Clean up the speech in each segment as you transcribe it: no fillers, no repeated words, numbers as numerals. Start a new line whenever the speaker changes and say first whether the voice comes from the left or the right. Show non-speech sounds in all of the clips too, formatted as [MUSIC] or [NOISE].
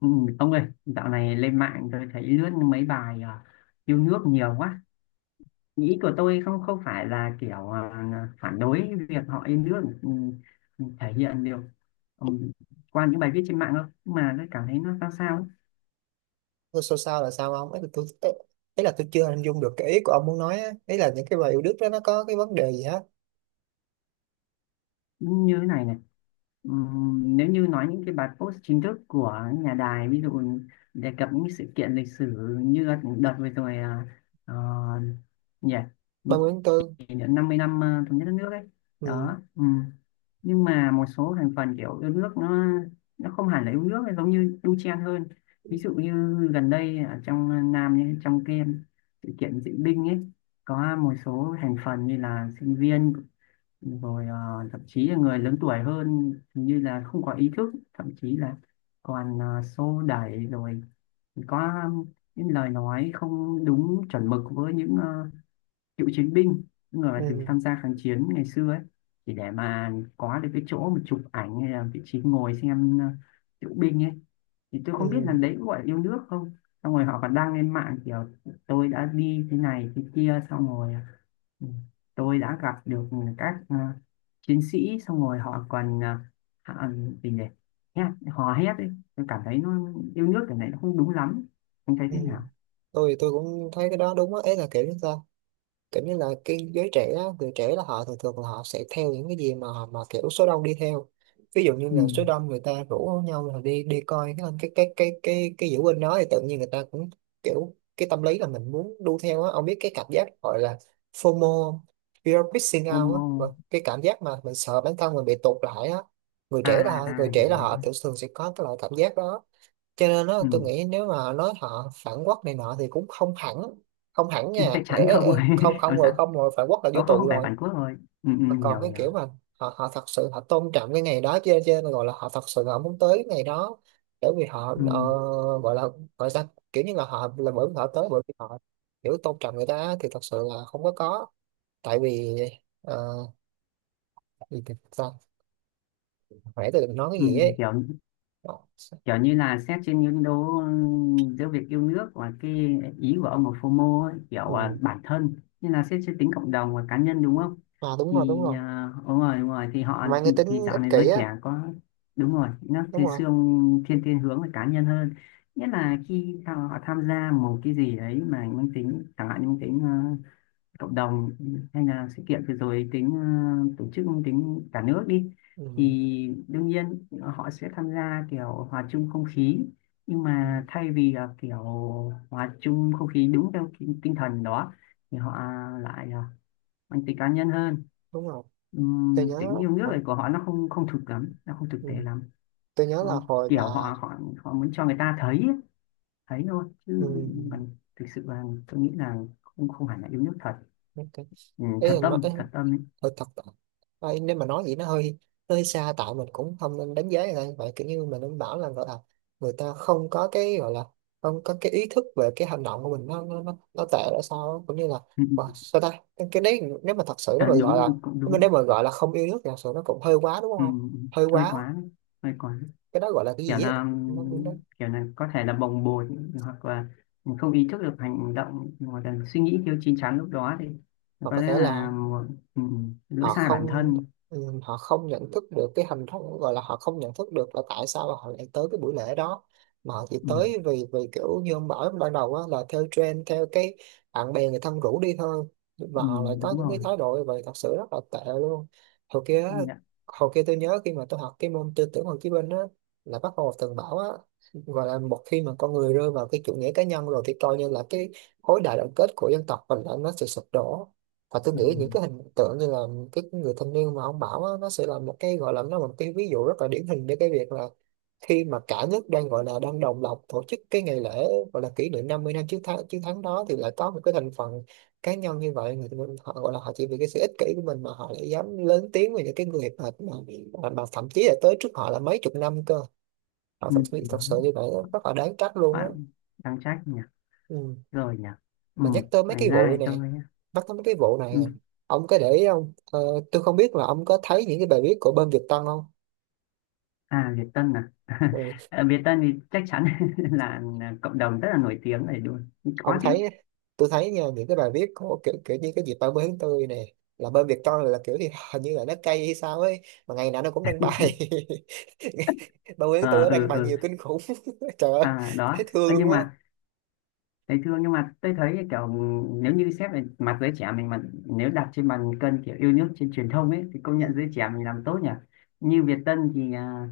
left: Ừ, ông ơi, dạo này lên mạng tôi thấy lướt mấy bài yêu nước nhiều quá. Ý của tôi không không phải là kiểu phản đối việc họ yêu nước, thể hiện được, ừ, qua những bài viết trên mạng đâu, mà tôi cảm thấy nó sao sao ấy.
right: Thôi sao sao là sao ông? Ấy là tôi chưa hình dung được cái ý của ông muốn nói á. Ấy là những cái bài yêu Đức đó nó có cái vấn đề gì hết?
left: Như thế này này. Ừ, nếu như nói những cái bài post chính thức của nhà đài, ví dụ đề cập những sự kiện lịch sử như đợt vừa rồi ờ, nhỉ,
right: Ba Nguyễn Tư.
left: kỷ niệm 50 năm thống nhất đất nước ấy.
right: ừ,
left: Đó. Ừ, nhưng mà một số thành phần kiểu yêu nước nó không hẳn là yêu nước, nó giống như đu chen hơn. Ví dụ như gần đây ở trong Nam nhé, trong cái sự kiện diễu binh ấy có một số thành phần như là sinh viên, rồi thậm chí là người lớn tuổi hơn, hình như là không có ý thức, thậm chí là còn xô đẩy, rồi có những lời nói không đúng chuẩn mực với những cựu chiến binh, những người mà từng
right: ừ,
left: tham gia kháng chiến ngày xưa ấy, chỉ để mà có được cái chỗ mà chụp ảnh hay là vị trí ngồi xem diễu binh ấy. Thì tôi không biết là
right: ừ,
left: đấy có gọi là yêu nước không. Xong rồi họ còn đăng lên mạng kiểu tôi đã đi thế này thế kia, xong rồi, ừ, tôi đã gặp được các chiến sĩ, xong rồi họ còn họ, gì nhỉ, hò hét ấy. Tôi cảm thấy nó yêu nước, cái này nó không đúng lắm. Anh thấy
right: ừ.
left: thế nào?
right: Tôi cũng thấy cái đó đúng á. Ấy là kiểu sao, kiểu như là cái giới trẻ á, người trẻ là họ thường thường là họ sẽ theo những cái gì mà kiểu số đông đi theo. Ví dụ như
left: Ừ.
right: là số đông người ta rủ nhau là đi đi coi cái diễu binh đó thì tự nhiên người ta cũng kiểu cái tâm lý là mình muốn đu theo á. Ông biết cái cảm giác gọi là FOMO không? Fear of missing out á. Vâng,
left: Como.
right: cái cảm giác mà mình sợ bản thân mình bị tụt lại á.
left: À
right: Người
left: à, cái
right: trẻ là
left: đấy.
right: họ thường thường sẽ có cái loại cảm giác đó. Cho nên đó, tôi
left: Ừ.
right: nghĩ nếu mà nói họ phản quốc này nọ thì cũng không hẳn, không hẳn nha.
left: Chắc
right: Ê,
left: chắn
right: ê,
left: không
right: ê,
left: rồi.
right: không,
left: [LAUGHS] Làm
right: không rồi,
left: sao.
right: không rồi, phản quốc là vô
left: Không,
right: tù
left: không phải
right: rồi.
left: bản Quốc rồi. Ừ, ừ,
right: Mà
left: hiểu
right: còn cái
left: hiểu.
right: kiểu mà họ họ thật sự họ tôn trọng cái ngày đó, cho nên gọi là họ thật sự họ muốn tới cái ngày đó, bởi vì họ
left: Ừ,
right: gọi là, gọi sao, kiểu như là họ là bởi vì họ tới bởi vì họ hiểu tôn trọng người ta thì thật sự là không có có. Tại vì ờ, gì thì sao khỏe tôi đừng nói cái
left: ừ,
right: gì ấy.
left: kiểu
right: Ờ,
left: kiểu như là xét trên những đố, giữa việc yêu nước và cái ý của ông là FOMO ấy, kiểu
right: ừ.
left: bản thân, như là xét trên tính cộng đồng và cá nhân, đúng không?
right: À đúng rồi, đúng
left: Thì
right: rồi,
left: đúng rồi đúng rồi, thì họ,
right: mang cái tính
left: thì dạo
right: ích
left: này
right: kỷ
left: giới
right: á.
left: trẻ có, đúng rồi, nó
right: Đúng
left: thì
right: rồi.
left: xương thiên thiên hướng về cá nhân hơn. Nghĩa là khi họ tham gia một cái gì đấy mà mang tính, chẳng hạn như mang tính cộng đồng, hay là sự kiện vừa rồi tính tổ chức, tính cả nước đi,
right: Ừ.
left: thì đương nhiên họ sẽ tham gia kiểu hòa chung không khí. Nhưng
right: Ừ,
left: mà thay vì là kiểu hòa chung không khí đúng theo tinh tinh thần đó, thì họ lại mang tính cá nhân hơn.
right: đúng rồi. Tôi nhớ
left: Tính yêu nước
right: hồi-
left: này của họ nó không không thực lắm, nó không thực
right: ừ,
left: tế lắm.
right: tôi nhớ là
left: Nó
right: hồi mà
left: kiểu họ họ họ muốn cho người ta thấy ấy, thấy thôi
right: ừ,
left: chứ còn thực sự là tôi nghĩ là không không hẳn là yêu nước thật.
right: ok.
left: Ừ,
right: Ý là nói ý,
left: thật tâm ấy.
right: hơi thật. Ôi, nếu mà nói vậy nó hơi, nó hơi xa, tại mình cũng không nên đánh giá người ta vậy. Kiểu như mình nên bảo là gọi là người ta không có cái gọi là không có cái ý thức về cái hành động của mình, nó nó tệ là sao á. Cũng như là
left: [LAUGHS]
right: wow,
left: Ừ.
right: sao ta. Cái đấy nếu mà thật sự nếu
left: À,
right: mà gọi là,
left: đúng cũng đúng.
right: nếu mà gọi là không yêu nước thì thật sự nó cũng hơi quá đúng
left: ừ,
right: không? Hơi
left: Hơi
right: quá.
left: quá, hơi quá.
right: Cái đó gọi là cái
left: kiểu
right: gì á?
left: là
right: nó, nó,
left: kiểu là có thể là bồng bột, hoặc là mình không ý thức được hành động, hoặc là suy nghĩ thiếu chín chắn lúc đó, thì
right: Hoặc
left: có
right: có
left: lẽ
right: thể là
left: là một lỗi
right: họ
left: sai bản
right: không,
left: thân.
right: ừ, họ không nhận thức được cái hình thức, gọi là họ không nhận thức được là tại sao họ lại tới cái buổi lễ đó, mà họ chỉ
left: Ừm,
right: tới vì vì kiểu như ông bảo ban đầu á, là theo trend theo cái bạn bè người thân rủ đi thôi. Và họ lại có
left: đúng
right: những cái
left: rồi,
right: thái độ như vậy thật sự rất là tệ luôn. hồi kia á,
left: công nhận.
right: Hồi kia tôi nhớ khi mà tôi học cái môn tư tưởng Hồ Chí Minh á, là bác Hồ từng bảo á, gọi là một khi mà con người rơi vào cái chủ nghĩa cá nhân rồi thì coi như là cái khối đại đoàn kết của dân tộc mình là nó sẽ sụp đổ. Và tôi nghĩ những
left: Ừm,
right: cái hình tượng như là cái người thanh niên mà ông bảo á, nó sẽ là một cái gọi là, nó là một cái ví dụ rất là điển hình để cái việc là khi mà cả nước đang gọi là đang đồng loạt tổ chức cái ngày lễ gọi là kỷ niệm 50 năm chiến thắng, đó thì lại có một cái thành phần cá nhân như vậy, người mình họ gọi là họ chỉ vì cái sự ích kỷ của mình mà họ lại dám lớn tiếng về những cái người mà, mà thậm chí là tới trước họ là mấy chục năm cơ. Thật
left: đó,
right: sự như vậy á, rất là đáng trách luôn á.
left: bạn đang trách nhỉ,
right: Ừ.
left: rồi nhỉ.
right: Mà nhắc tới mấy
left: Ngoài
right: cái
left: ra
right: vụ
left: thì tôi,
right: này, nhắc tới mấy cái vụ này
left: ừm,
right: ông có để ý không tôi không biết là ông có thấy những cái bài viết của bên Việt Tân không?
left: à, Việt Tân à.
right: Ừ,
left: [LAUGHS] Ờ, Việt Tân thì chắc chắn [LAUGHS] là cộng đồng rất là nổi tiếng này, đúng không?
right: ông
left: Có
right: thấy,
left: chứ.
right: tôi thấy nha những cái bài viết của kiểu kiểu như cái dịp 30 tháng 4 này là bên Việt Tân là kiểu thì hình như là nó cay hay sao ấy, mà ngày nào nó cũng đăng bài [LAUGHS] 30 tháng 4
left: À,
right: nó đăng
left: ừ
right: bài
left: ừ.
right: nhiều kinh khủng. [LAUGHS] Trời ơi,
left: À, đó.
right: thấy thương
left: Ơ,
right: luôn
left: nhưng
right: á.
left: mà thầy thương, nhưng mà tôi thấy kiểu, nếu như xét về mặt giới trẻ mình, mà nếu đặt trên bàn cân kiểu yêu nước trên truyền thông ấy, thì công nhận
right: Ừ.
left: giới trẻ mình làm tốt nhỉ. Như Việt Tân thì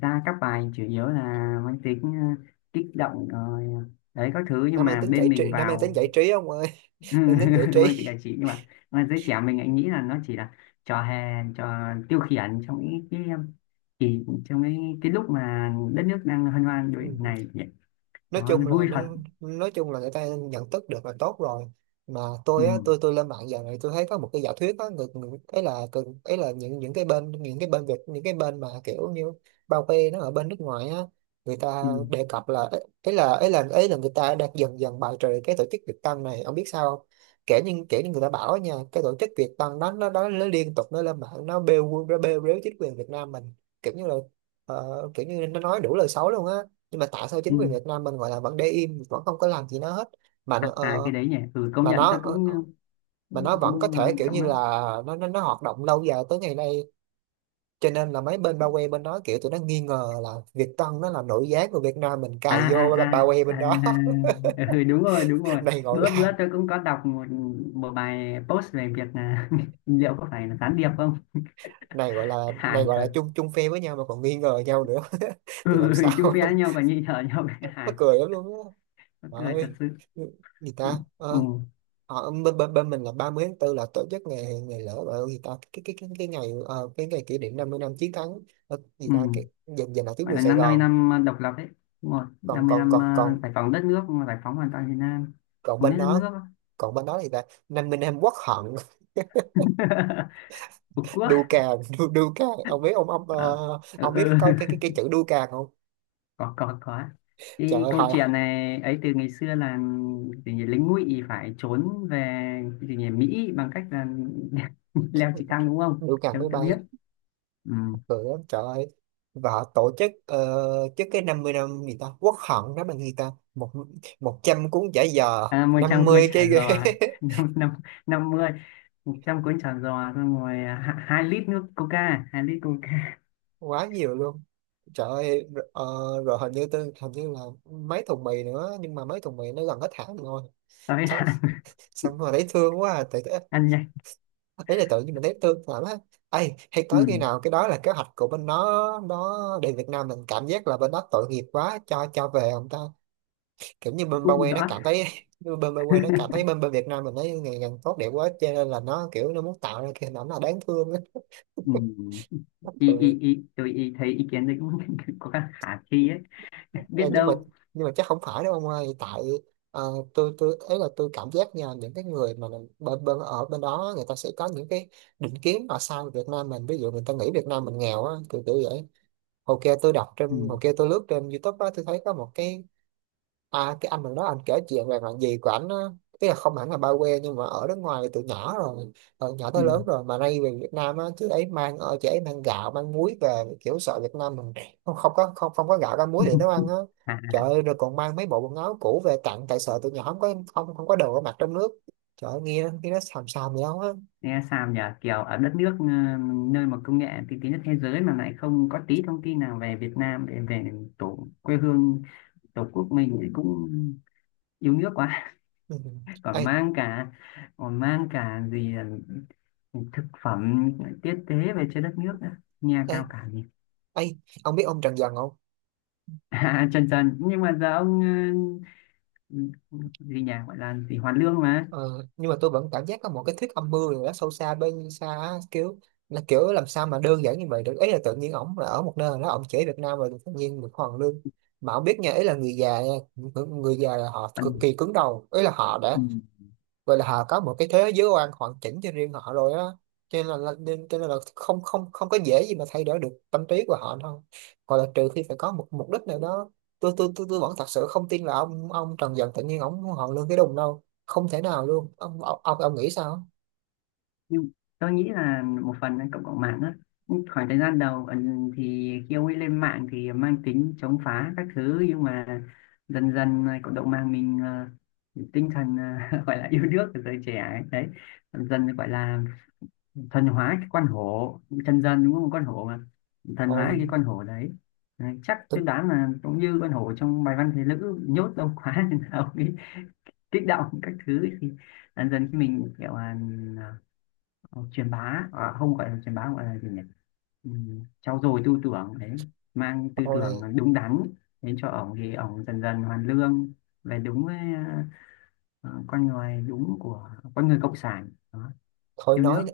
left: ra các bài chủ yếu là mang tính kích động rồi đấy các thứ,
right: Nó
left: nhưng
right: mang
left: mà
right: tính
left: bên
right: giải
left: mình
right: trí, nó mang tính
left: vào
right: giải trí ông ơi, mang tính giải
left: [LAUGHS] mang tính
right: trí.
left: giải trí. Nhưng mà giới trẻ mình lại nghĩ là nó chỉ là trò hề, trò tiêu khiển trong những cái trong cái lúc mà đất nước đang hân hoan như
right: Ừ.
left: này.
right: Nói
left: Đó,
right: chung là
left: vui
right: nó,
left: thật.
right: nói chung là người ta nhận thức được là tốt rồi. Mà tôi á,
left: Ừ.
right: tôi lên mạng giờ này tôi thấy có một cái giả thuyết á. Người, người ấy là ấy là những cái bên, những cái bên Việt, những cái bên mà kiểu như bao bê nó ở bên nước ngoài á, người ta
left: Ừ.
right: đề cập là ấy ấy là ấy là ấy là người ta đang dần dần bài trừ cái tổ chức Việt Tân này, ông biết sao không? Kể như, người ta bảo nha, cái tổ chức Việt Tân đó nó liên tục nó lên mạng, nó bêu, rếu chính quyền Việt Nam mình, kiểu như là kiểu như nó nói đủ lời xấu luôn á. Nhưng mà tại sao chính
left: Ừ.
right: quyền Việt Nam mình gọi là vẫn để im, vẫn không có làm gì nó hết, mà nó-
left: À, à,
right: ờ,
left: cái đấy nhỉ. Ừ, Công
right: mà
left: nhận
right: nó
left: tôi
right: ờ,
left: cũng,
right: ờ, mà
left: cũng,
right: nó vẫn có
left: cũng
right: thể
left: ngon
right: kiểu
left: trong
right: như
left: mắt.
right: là nó hoạt động lâu dài tới ngày nay, cho nên là mấy bên bao quanh bên đó kiểu tụi nó nghi ngờ là Việt Tân nó là nội gián của Việt Nam mình
left: À
right: cài
left: à
right: vô, bao quanh
left: à
right: bên
left: à
right: đó.
left: à. Ừ, đúng rồi đúng
right: [LAUGHS]
left: rồi.
right: Này gọi
left: bữa
right: là,
left: bữa tôi cũng có đọc một một bài post về việc là [LAUGHS] liệu có phải là gián điệp không.
right: này
left: Hài
right: gọi là
left: thật.
right: chung, phe với nhau mà còn nghi ngờ nhau nữa [LAUGHS]
left: Ừ,
right: thì làm sao.
left: chung phe nhau còn nhị thở nhau [LAUGHS] cái
right: [LAUGHS] Mắc
left: hài.
right: cười lắm luôn á.
left: Mắc
right: Trời
left: cười thật
right: ơi,
left: sự.
right: gì
left: Ừ
right: ta.
left: ừ
right: Ờ, Ờ, bên mình là 30 tháng tư là tổ chức ngày ngày lễ gọi là gì ta, cái ngày cái ngày kỷ niệm 50 năm chiến thắng, gì ta,
left: ừ.
right: cái dành, lại tuyến
left: Vậy
right: đường
left: là
right: Sài
left: năm 50
right: Gòn.
left: năm độc lập đấy. Đúng rồi
right: Còn
left: 50
right: còn
left: năm
right: còn còn
left: giải phóng đất nước, giải phóng hoàn toàn Việt Nam,
right: Còn
left: thống
right: bên
left: nhất đất
right: đó,
left: nước.
right: thì ta 50 năm quốc hận.
left: [LAUGHS] Phục
right: [LAUGHS]
left: quốc.
right: Đu cà, đu cà. Ông biết ông,
left: Ờ, ừ,
right: ông biết
left: ừ,
right: cái
left: [LAUGHS]
right: chữ đu cà không?
left: có có.
right: Trời
left: Cái
right: ơi,
left: câu chuyện này ấy từ ngày xưa là gì nhỉ, lính ngụy phải trốn về cái gì nhỉ, Mỹ, bằng cách là [LAUGHS] leo trực thăng, đúng không
right: đu cà máy
left: em ta
right: bay,
left: biết. Ừ.
right: cười lắm trời ơi. Và họ tổ chức trước cái 50 năm gì ta quốc hận đó mà người ta một, một trăm cuốn giải,
left: À, một
right: năm
left: trăm cuốn
right: mươi cái
left: chả
right: ghế.
left: giò [LAUGHS] năm năm 50 100 cuốn chả giò, xong rồi 2 lít coca.
right: [LAUGHS] Quá nhiều luôn. Trời ơi rồi, rồi hình như tôi, hình như là mấy thùng mì nữa, nhưng mà mấy thùng mì nó gần hết hạn rồi.
left: [LAUGHS] Tới
right: Sao
left: là
right: sao mà thấy thương quá à. Tự,
left: ăn nhanh.
right: ấy là tự nhiên mình thấy thương lắm á. Ấy hay
left: Ừ.
right: tới khi nào cái đó là kế hoạch của bên nó đến Việt Nam mình cảm giác là bên đó tội nghiệp quá cho, về không ta? Kiểu như bên Ba
left: Cũng không
right: Que nó
left: rõ.
right: cảm thấy [LAUGHS] như bên Ba Que nó cảm thấy bên, Việt Nam mình nó ngày càng tốt đẹp quá cho nên là nó kiểu nó muốn tạo ra cái hình ảnh là đáng thương á.
left: Ừ.
right: Mắc
left: ý,
right: cười.
left: ý, ý, tôi ý thấy ý kiến đấy cũng [LAUGHS] có khả thi ấy. Biết
right: Ờ, nhưng mà,
left: đâu.
right: chắc không phải đâu ông ơi, tại ờ, tôi ấy là tôi cảm giác nha những cái người mà bên, ở bên đó người ta sẽ có những cái định kiến mà sao Việt Nam mình, ví dụ người ta nghĩ Việt Nam mình nghèo á, kiểu kiểu vậy.
left: Ừ.
right: Hồi kia tôi lướt trên YouTube á, tôi thấy có một cái. À, cái anh mình đó anh kể chuyện về bạn gì của ảnh á, tức là không hẳn là ba quê nhưng mà ở nước ngoài từ nhỏ rồi, từ nhỏ
left: Ừ.
right: tới lớn rồi, mà nay về Việt Nam á. Chứ ấy mang ở chị ấy mang gạo mang muối về kiểu sợ Việt Nam mình không, không có gạo ra muối để nấu
left: [LAUGHS]
right: ăn á.
left: À,
right: Trời ơi rồi còn mang mấy bộ quần áo cũ về tặng tại sợ tụi nhỏ không có, không không có đồ ở mặt trong nước. Trời ơi, nghe, nó xàm xàm gì đâu á.
left: nghe sao nhỉ, kiểu ở đất nước nơi mà công nghệ tiên tiến nhất thế giới mà lại không có tí thông tin nào về Việt Nam để về tổ quê hương tổ quốc mình thì cũng yêu nước quá.
right: Ừ.
left: [LAUGHS] còn
right: ê
left: mang cả Còn mang cả gì là thực phẩm tiết tế về cho đất nước nữa, nghe
right: ê
left: cao cả nhỉ.
right: ê ông biết ông Trần Dần không?
left: [LAUGHS] À, trần trần, nhưng mà giờ ông, ờ, gì nhỉ, gọi là gì, Hoàn Lương mà.
right: Ờ, nhưng mà tôi vẫn cảm giác có một cái thuyết âm mưu nào đó sâu xa bên xa á, kiểu là kiểu làm sao mà đơn giản như vậy được, ý là tự nhiên ổng là ở một nơi đó ổng chỉ Việt Nam rồi tự nhiên được hoàn lương mà ổng biết nha. Ý là người già nha, người già là họ cực
left: Còn,
right: kỳ cứng đầu, ý là họ đã
left: ừ,
right: vậy là họ có một cái thế giới quan hoàn chỉnh cho riêng họ rồi á, cho nên là- nên cho nên là không không không có dễ gì mà thay đổi được tâm trí của họ đâu, hoặc là trừ khi phải có một mục đích nào đó. Tôi vẫn thật sự không tin là ông Trần Dần tự nhiên ông họ lương cái đùng đâu, không thể nào luôn. Ông nghĩ sao?
left: nhưng tôi nghĩ là một phần là cộng đồng mạng đó. Nhưng khoảng thời gian đầu thì khi ông ấy lên mạng thì mang tính chống phá các thứ, nhưng mà dần dần là cộng đồng mạng mình, tinh thần [LAUGHS] gọi là yêu nước của giới trẻ ấy. Đấy, dần dần gọi là thần hóa cái con hổ chân dân, đúng không, con hổ mà, thần hóa
right: thôi
left: cái con hổ đấy. Đấy, chắc tôi
right: tôi,
left: đoán là cũng như con hổ trong bài văn Thế Lữ nhốt lâu quá [LAUGHS] nên là ông ấy kích động các thứ, thì dần dần khi mình kiểu là Ờ, truyền bá, không, gọi là truyền bá, gọi là gì nhỉ, ừ, trau dồi tư tưởng đấy, mang tư tưởng
right: thôi
left: đúng đắn đến cho ổng thì ổng dần dần hoàn lương, về đúng với ờ, con người đúng của con người cộng sản đó,
right: thôi
left: yêu
right: nói
left: nước.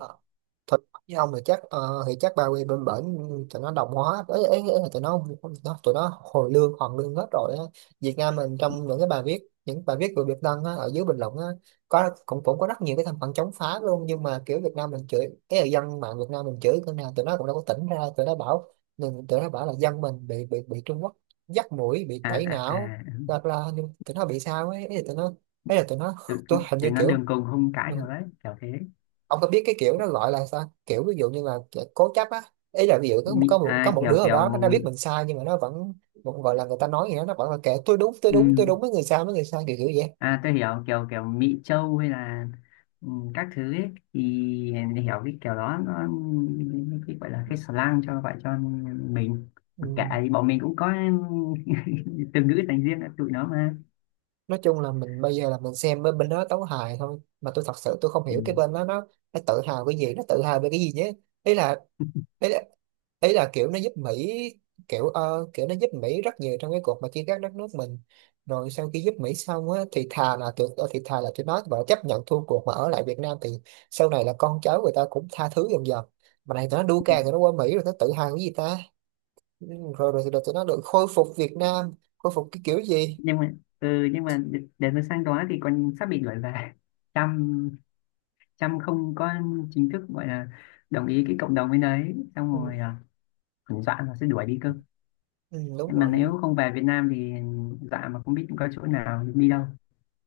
right: thật với ông thì chắc thì chắc ba quê bên bển tụi nó đồng hóa, ấy là tụi nó tụi nó hồi lương hoàn lương hết rồi á. Việt Nam mình trong những cái bài viết, những bài viết của Việt Tân á, ở dưới bình luận á, có cũng cũng có rất nhiều cái thành phần chống phá luôn, nhưng mà kiểu Việt Nam mình chửi, cái là dân mạng Việt Nam mình chửi cái nào tụi nó cũng đâu có tỉnh ra. Tụi nó bảo tụi nó bảo là dân mình bị Trung Quốc dắt mũi, bị
left: À
right: tẩy
left: à
right: não,
left: à.
right: bla bla, nhưng tụi nó bị sao, ấy ấy là tụi nó, ấy là tụi nó.
left: Tự
right: Tôi hình
left: thế
right: như
left: nó
right: kiểu
left: đường cùng không cãi
right: ờ,
left: được đấy, kiểu thế.
right: ông có biết cái kiểu nó gọi là sao kiểu ví dụ như là cố chấp á, ý là ví dụ có
left: Mị,
right: có một có một đứa
left: kiểu
right: ở
left: kiểu
right: đó nó đã biết mình sai nhưng mà nó vẫn vẫn gọi là người ta nói gì đó nó vẫn là kệ, tôi đúng tôi
left: ừ,
right: đúng tôi đúng, với người sai với người sai, kiểu kiểu vậy.
left: À, tôi hiểu. Kiểu kiểu Mỹ Châu hay là, ừ, các thứ ấy, thì để hiểu cái kiểu đó nó, cái gọi là cái slang cho gọi cho mình.
right: Ừ.
left: Mặc kệ thì bọn mình cũng có [LAUGHS] từ ngữ dành riêng cho tụi nó mà.
right: Nói chung là mình bây giờ là mình xem bên bên đó tấu hài thôi, mà tôi thật sự tôi không
left: Ừ.
right: hiểu cái bên đó nó tự hào cái gì, nó tự hào về cái gì nhé. Ý là ý là, ý là kiểu nó giúp Mỹ, kiểu kiểu nó giúp Mỹ rất nhiều trong cái cuộc mà chia cắt đất nước mình, rồi sau khi giúp Mỹ xong á thì thà là thì thà là tụi nó và chấp nhận thua cuộc mà ở lại Việt Nam thì sau này là con cháu người ta cũng tha thứ dần dần, mà này tụi nó đua càng tụi nó qua Mỹ rồi nó tự hào cái gì ta. Ừ, rồi rồi, rồi tụi nó được khôi phục, Việt Nam khôi phục cái kiểu gì.
left: Nhưng mà, để mà sang đó thì còn sắp bị đuổi về. Trump Trump không có chính thức gọi là đồng ý cái cộng đồng bên đấy, xong rồi
right: ừ,
left: còn dọa là sẽ đuổi đi cơ.
right: ừ, Đúng
left: Mà
right: rồi.
left: nếu không về Việt Nam thì, dọa mà không biết có chỗ nào đi đâu.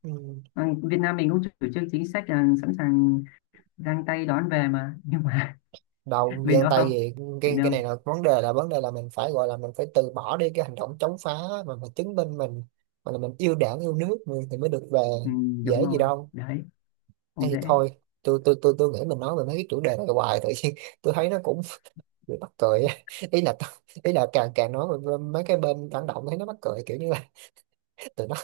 right: Ừ.
left: Ừ, Việt Nam mình cũng chủ trương chính sách là sẵn sàng giang tay đón về mà, nhưng mà [LAUGHS]
right: Đầu
left: bên
right: gian
left: đó
right: tay
left: không
right: gì,
left: thì
right: cái
left: đâu.
right: này là vấn đề là mình phải gọi là mình phải từ bỏ đi cái hành động chống phá mà mình chứng minh mình, mà là mình yêu đảng yêu nước mình thì mới được về,
left: Ừ, đúng
right: dễ gì
left: rồi.
right: đâu.
left: Đấy,
right: Hay
left: không
right: thì
left: dễ.
right: thôi. Tôi nghĩ mình nói về mấy cái chủ đề này hoài tự nhiên [LAUGHS] tôi thấy nó cũng [LAUGHS] bị mắc cười á. ý là ý là càng càng nói về mấy cái bên phản động thấy nó mắc cười kiểu như là [LAUGHS] tụi nó,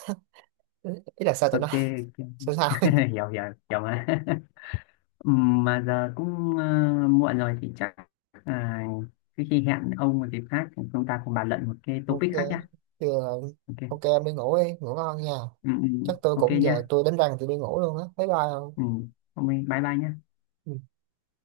right: ý là sao tụi nó,
left: Ok, ok.
right: sao sao.
left: [LAUGHS] Hiểu hiểu, hiểu mà. [LAUGHS] Ừ, mà giờ cũng muộn rồi thì chắc, à, cái, khi hẹn ông một dịp khác thì chúng ta cùng bàn luận một cái
right: [LAUGHS] OK.
left: topic khác nhá.
right: Thì là- OK,
left: Ok.
right: em đi ngủ, đi ngủ ngon nha.
left: Ừ, ừ.
right: Chắc tôi
left: Ok
right: cũng giờ
left: nhá.
right: tôi đánh răng tôi đi ngủ luôn á, bye bye không?
left: Ừ, ông ơi, bye bye nhá.
right: Ừ.